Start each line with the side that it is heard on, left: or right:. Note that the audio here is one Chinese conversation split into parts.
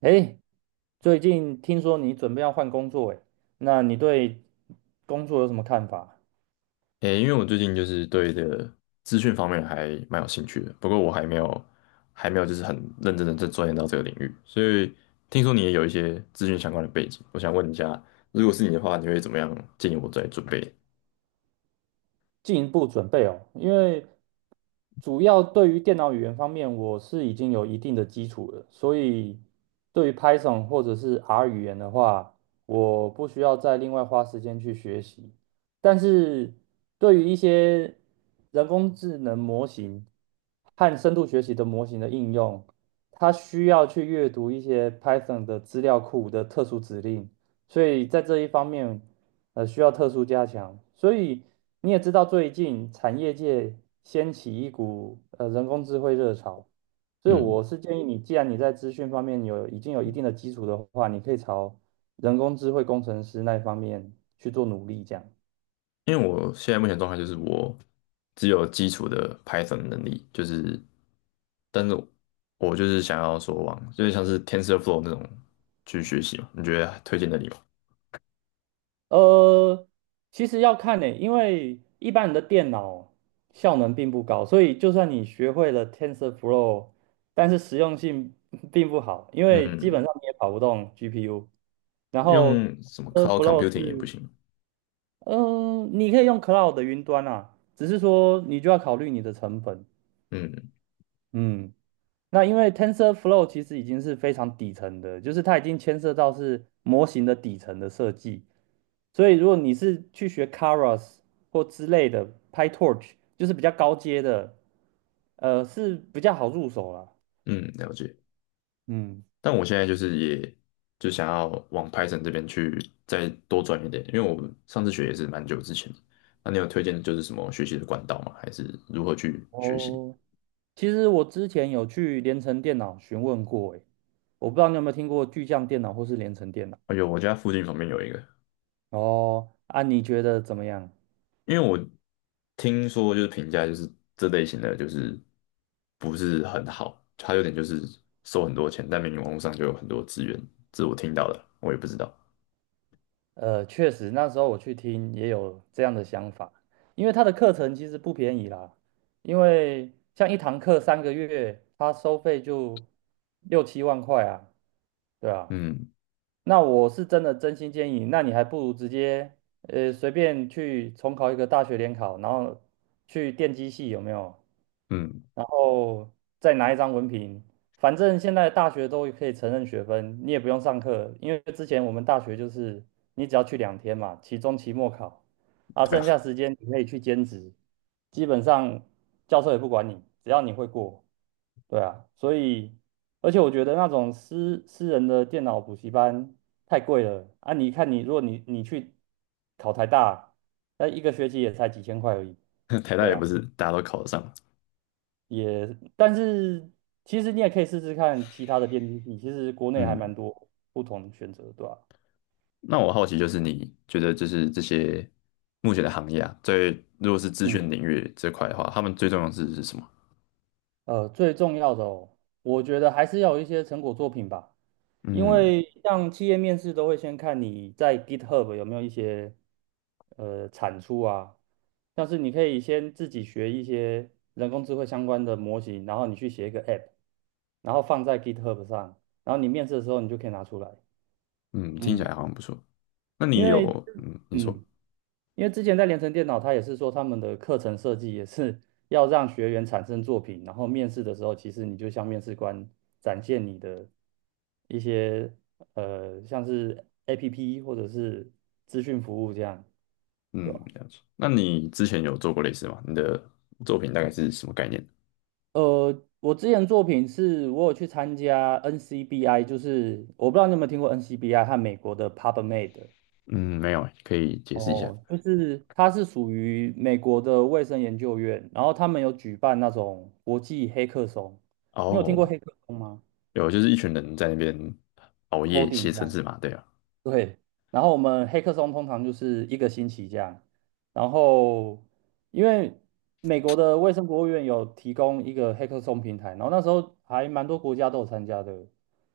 right: 哎，最近听说你准备要换工作，哎，那你对工作有什么看法？
left: 诶，因为我最近就是对这个资讯方面还蛮有兴趣的，不过我还没有就是很认真的在钻研到这个领域，所以听说你也有一些资讯相关的背景，我想问一下，如果是你的话，你会怎么样建议我在准备？
right: 进一步准备哦，因为主要对于电脑语言方面，我是已经有一定的基础了，所以对于 Python 或者是 R 语言的话，我不需要再另外花时间去学习。但是对于一些人工智能模型和深度学习的模型的应用，它需要去阅读一些 Python 的资料库的特殊指令。所以在这一方面，需要特殊加强。所以你也知道，最近产业界掀起一股人工智慧热潮，所以
left: 嗯，
right: 我是建议你，既然你在资讯方面已经有一定的基础的话，你可以朝人工智慧工程师那一方面去做努力，这样。
left: 因为我现在目前状态就是我只有基础的 Python 能力，就是但是我就是想要说往就是像是 TensorFlow 那种去学习嘛，你觉得推荐的你吗？
right: 呃，其实要看呢、因为一般人的电脑效能并不高，所以就算你学会了 TensorFlow，但是实用性 并不好，因为基
left: 嗯，
right: 本上你也跑不动 GPU。然后
left: 用什么 Cloud
right: TensorFlow
left: Computing 也不
right: 是，
left: 行。
right: 嗯、你可以用 Cloud 的云端啊，只是说你就要考虑你的成本。
left: 嗯，
right: 嗯，那因为 TensorFlow 其实已经是非常底层的，就是它已经牵涉到是模型的底层的设计。所以如果你是去学 k a r a s 或之类的 PyTorch，就是比较高阶的，是比较好入手啦。
left: 嗯，了解。
right: 嗯，
left: 但我现在就是也就想要往 Python 这边去再多转一点，因为我上次学也是蛮久之前的。那你有推荐就是什么学习的管道吗？还是如何去学习？
right: 哦，其实我之前有去联成电脑询问过，诶，我不知道你有没有听过巨匠电脑或是联成电脑。
left: 哎呦，我家附近旁边有一个。
right: 哦，啊，你觉得怎么样？
left: 因为我听说就是评价就是这类型的就是不是很好，它有点就是收很多钱，但明明网络上就有很多资源，这是我听到的，我也不知道。
right: 确实，那时候我去听也有这样的想法，因为他的课程其实不便宜啦，因为像一堂课三个月，他收费就六七万块啊，对啊，
left: 嗯
right: 那我是真的真心建议，那你还不如直接随便去重考一个大学联考，然后去电机系有没有？
left: 嗯，
right: 然后再拿一张文凭，反正现在大学都可以承认学分，你也不用上课，因为之前我们大学就是你只要去两天嘛，期中、期末考，啊，
left: 对
right: 剩
left: 啊，
right: 下时间你可以去兼职，基本上教授也不管你，只要你会过。对啊，所以而且我觉得那种私人的电脑补习班太贵了啊！你看你，如果你去考台大，那一个学期也才几千块而已。
left: 台大
right: 对
left: 也不
right: 啊，
left: 是大家都考得上。
right: 但是其实你也可以试试看其他的电竞系，其实国内还
left: 嗯。
right: 蛮多不同选择，对吧？
left: 那我好奇就是你觉得就是这些目前的行业啊，在如果是资
right: 嗯。
left: 讯领域这块的话，他们最重要的是什么？
right: 最重要的哦，我觉得还是要有一些成果作品吧，因
left: 嗯
right: 为像企业面试都会先看你在 GitHub 有没有一些产出啊，像是你可以先自己学一些人工智慧相关的模型，然后你去写一个 App，然后放在 GitHub 上，然后你面试的时候你就可以拿出来，
left: 嗯，听起
right: 嗯，
left: 来好像不错。那
right: 因
left: 你有
right: 为
left: 嗯，你说
right: 嗯。因为之前在联成电脑，他也是说他们的课程设计也是 要让学员产生作品，然后面试的时候，其实你就向面试官展现你的一些像是 APP 或者是资讯服务这样，对
left: 嗯，
right: 吧？
left: 了解。那你之前有做过类似吗？你的作品大概是什么概念？
right: 我之前作品是我有去参加 NCBI，就是我不知道你有没有听过 NCBI 和美国的 PubMed。
left: 嗯，没有欸可以解释一下。
right: 哦，就是它是属于美国的卫生研究院，然后他们有举办那种国际黑客松，你有听过
left: 哦，
right: 黑客松吗
left: 有，就是一群人在那边熬夜
right: ？Coding
left: 写
right: 这
left: 程
right: 样。
left: 式嘛，对啊。
right: 对，然后我们黑客松通常就是一个星期这样，然后因为美国的卫生国务院有提供一个黑客松平台，然后那时候还蛮多国家都有参加的，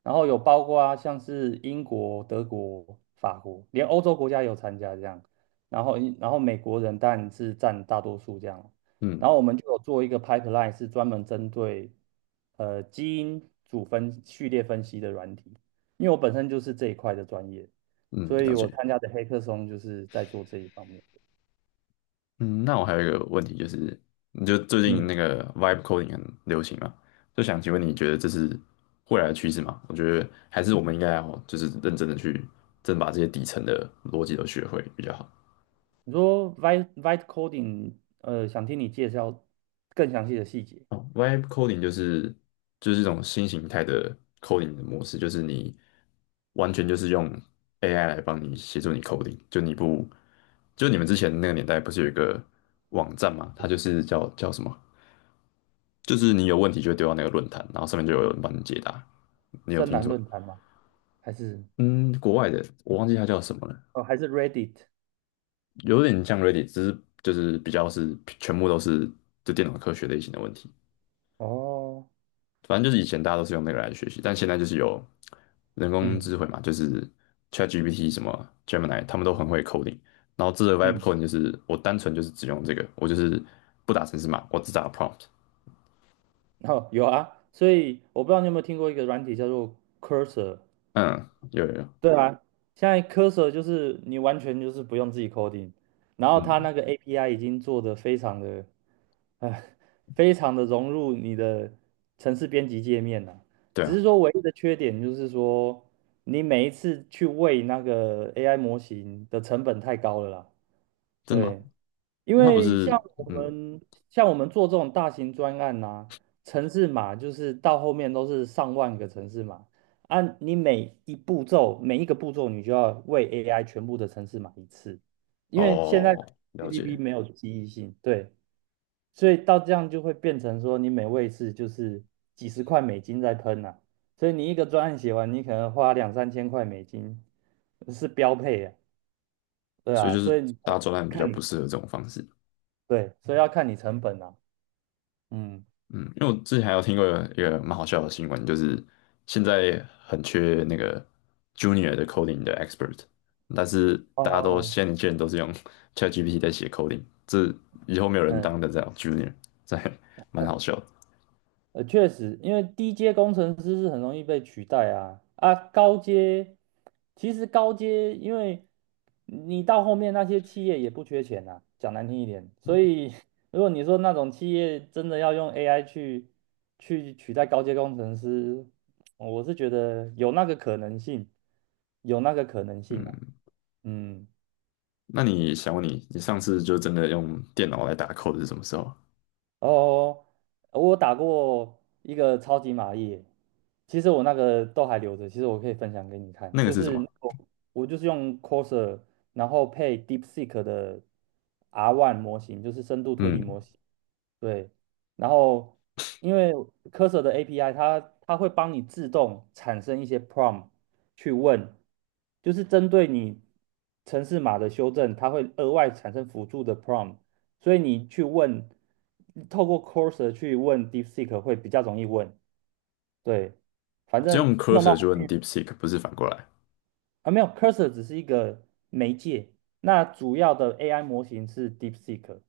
right: 然后有包括啊，像是英国、德国、法国，连欧洲国家有参加这样，然后美国人当然是占大多数这样，
left: 嗯
right: 然后我们就有做一个 pipeline 是专门针对基因组分序列分析的软体。因为我本身就是这一块的专业，
left: 嗯，
right: 所
left: 了
right: 以我
left: 解。
right: 参加的黑客松就是在做这一方面的。
left: 嗯，那我还有一个问题就是，你就最近
right: 嗯，
left: 那个 vibe coding 很流行嘛，就想请问你觉得这是未来的趋势吗？我觉得还是我们应该要就是认真的去，真的把这些底层的逻辑都学会比较好。
right: 你说 Vite Coding，想听你介绍更详细的细节。
left: 哦，vibe coding 就是就是一种新形态的 coding 的模式，就是你完全就是用 AI 来帮你协助你 coding，就你不就你们之前那个年代不是有一个网站嘛，它就是叫什么？就是你有问题就会丢到那个论坛，然后上面就有人帮你解答。你有
right: 深
left: 听
right: 蓝
left: 说？
right: 论坛吗？还是
left: 嗯，国外的我忘记它叫什么了。
right: 哦，还是 Reddit？
left: 有点像 Reddit，只是就是比较是全部都是就电脑科学类型的问题。
right: 哦，
left: 反正就是以前大家都是用那个来学习，但现在就是有人工
right: 嗯
left: 智慧嘛，就是 ChatGPT 什么 Gemini，他们都很会 coding。然后这个 Vibe
right: 嗯
left: coding 就是我单纯就是只用这个，我就是不打程式码，我只打 prompt。
right: 哦，有啊。所以我不知道你有没有听过一个软体叫做 Cursor。
left: 嗯，有有有，
right: 对啊，现在 Cursor 就是你完全就是不用自己 coding，然后它
left: 嗯，
right: 那个 API 已经做得非常的哎，非常的融入你的城市编辑界面呢、
left: 对
right: 只是
left: 啊。
right: 说唯一的缺点就是说，你每一次去喂那个 AI 模型的成本太高了啦。
left: 真的吗？
right: 对，因
left: 它不
right: 为像
left: 是，
right: 我
left: 嗯，
right: 们我们做这种大型专案呐、啊城市码就是到后面都是上万个城市码按你每一个步骤你就要喂 AI 全部的城市码一次，因为现在
left: 哦，了
right: GDP
left: 解，
right: 没有记忆性，对。所以到这样就会变成说，你每位次就是几十块美金在喷呐、所以你一个专案写完，你可能花两三千块美金是标配啊，对
left: 所以
right: 啊，
left: 就是
right: 所以你
left: 大专案比较
right: 看
left: 不
right: 你
left: 适合这种方式。
right: 对，所以要看你成本啊，嗯，
left: 嗯，因为我之前还有听过一个蛮好笑的新闻，就是现在很缺那个 junior 的 coding 的 expert，但是大家都
right: 哦，
left: 现在年轻人都是用 ChatGPT 在写 coding，这以后没有人
right: 嗯。
left: 当得了 junior，这还蛮好笑的。
right: 确实，因为低阶工程师是很容易被取代啊，高阶，因为你到后面那些企业也不缺钱啊，讲难听一点，所以 如果你说那种企业真的要用 AI 去取代高阶工程师，我是觉得有那个可能性，有那个可能性啊，
left: 嗯，
right: 嗯。
left: 那你想问你，你上次就真的用电脑来打 code 是什么时候？
right: 哦，我打过一个超级玛丽，其实我那个都还留着，其实我可以分享给你看，
left: 那个
right: 就
left: 是什
right: 是
left: 么？
right: 那个我就是用 c o r s a r 然后配 DeepSeek 的 R1 模型，就是深度推理
left: 嗯，
right: 模型，对，然后因为 Cursor 的 API，它会帮你自动产生一些 prompt 去问，就是针对你城市码的修正，它会额外产生辅助的 prompt，所以你去问，透过 Cursor 去问 DeepSeek 会比较容易问。对，反
left: 只
right: 正
left: 用
right: 弄到
left: cursor 就
right: 后
left: 用
right: 面
left: DeepSeek，不是反过来。
right: 啊，没有 Cursor 只是一个媒介，那主要的 AI 模型是 DeepSeek。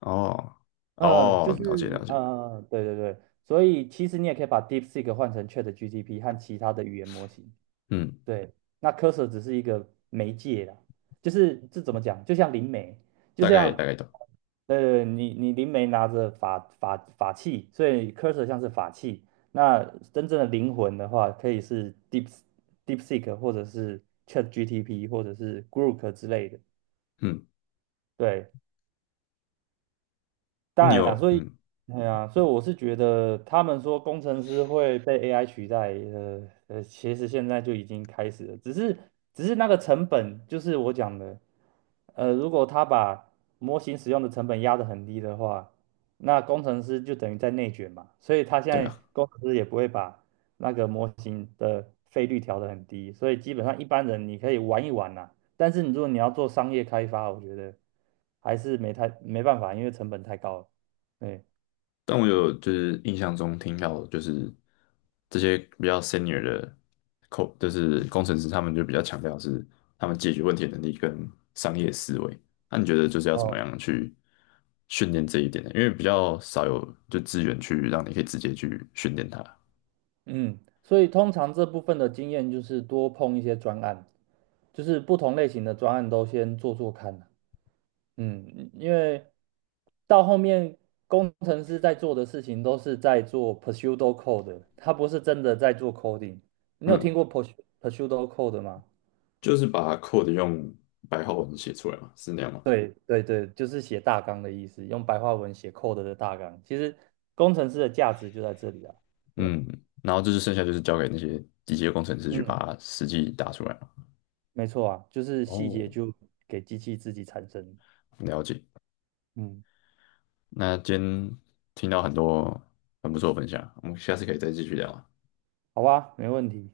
left: 哦哦，了解了解，
right: 对对对，所以其实你也可以把 DeepSeek 换成 ChatGPT 和其他的语言模型。
left: 嗯，
right: 对，那 Cursor 只是一个媒介啦，就是这怎么讲？就像灵媒，就
left: 大概大
right: 像
left: 概懂。
right: 你灵媒拿着法器，所以 Cursor 像是法器。那真正的灵魂的话，可以是 DeepSeek 或者是 c h a t g t p 或者是 Grok 之类的。
left: 嗯，
right: 对，
left: 那
right: 当
left: 你
right: 然了，
left: 有
right: 所以，
left: 嗯，
right: 哎呀，所以我是觉得他们说工程师会被 AI 取代，其实现在就已经开始了，只是那个成本，就是我讲的，如果他把模型使用的成本压得很低的话，那工程师就等于在内卷嘛，所以他现
left: 对
right: 在
left: 啊。
right: 工程师也不会把那个模型的费率调得很低，所以基本上一般人你可以玩一玩呐、但是你如果你要做商业开发，我觉得还是没办法，因为成本太高了。对，
left: 但我有就是印象中听到，就是这些比较 senior 的 code，就是工程师，他们就比较强调是他们解决问题的能力跟商业思维。那你觉得就是要怎么
right: 哦，
left: 样去训练这一点呢？因为比较少有就资源去让你可以直接去训练它。
right: 嗯，所以通常这部分的经验就是多碰一些专案，就是不同类型的专案都先做做看啊。嗯，因为到后面工程师在做的事情都是在做 pseudo code，他不是真的在做 coding。你有听
left: 嗯，
right: 过 pseudo code 吗？
left: 就是把 code 用白话文写出来嘛，是那样吗？
right: 对对对，就是写大纲的意思，用白话文写 code 的大纲。其实工程师的价值就在这里啊，对啊，
left: 嗯，然后就是剩下就是交给那些机械工程师去把
right: 嗯，
left: 它实际打出来嘛。
right: 没错啊，就是细
left: 哦，
right: 节就给机器自己产生。
left: 了解。
right: 嗯，
left: 那今天听到很多很不错的分享，我们下次可以再继续聊。
right: 好吧，没问题。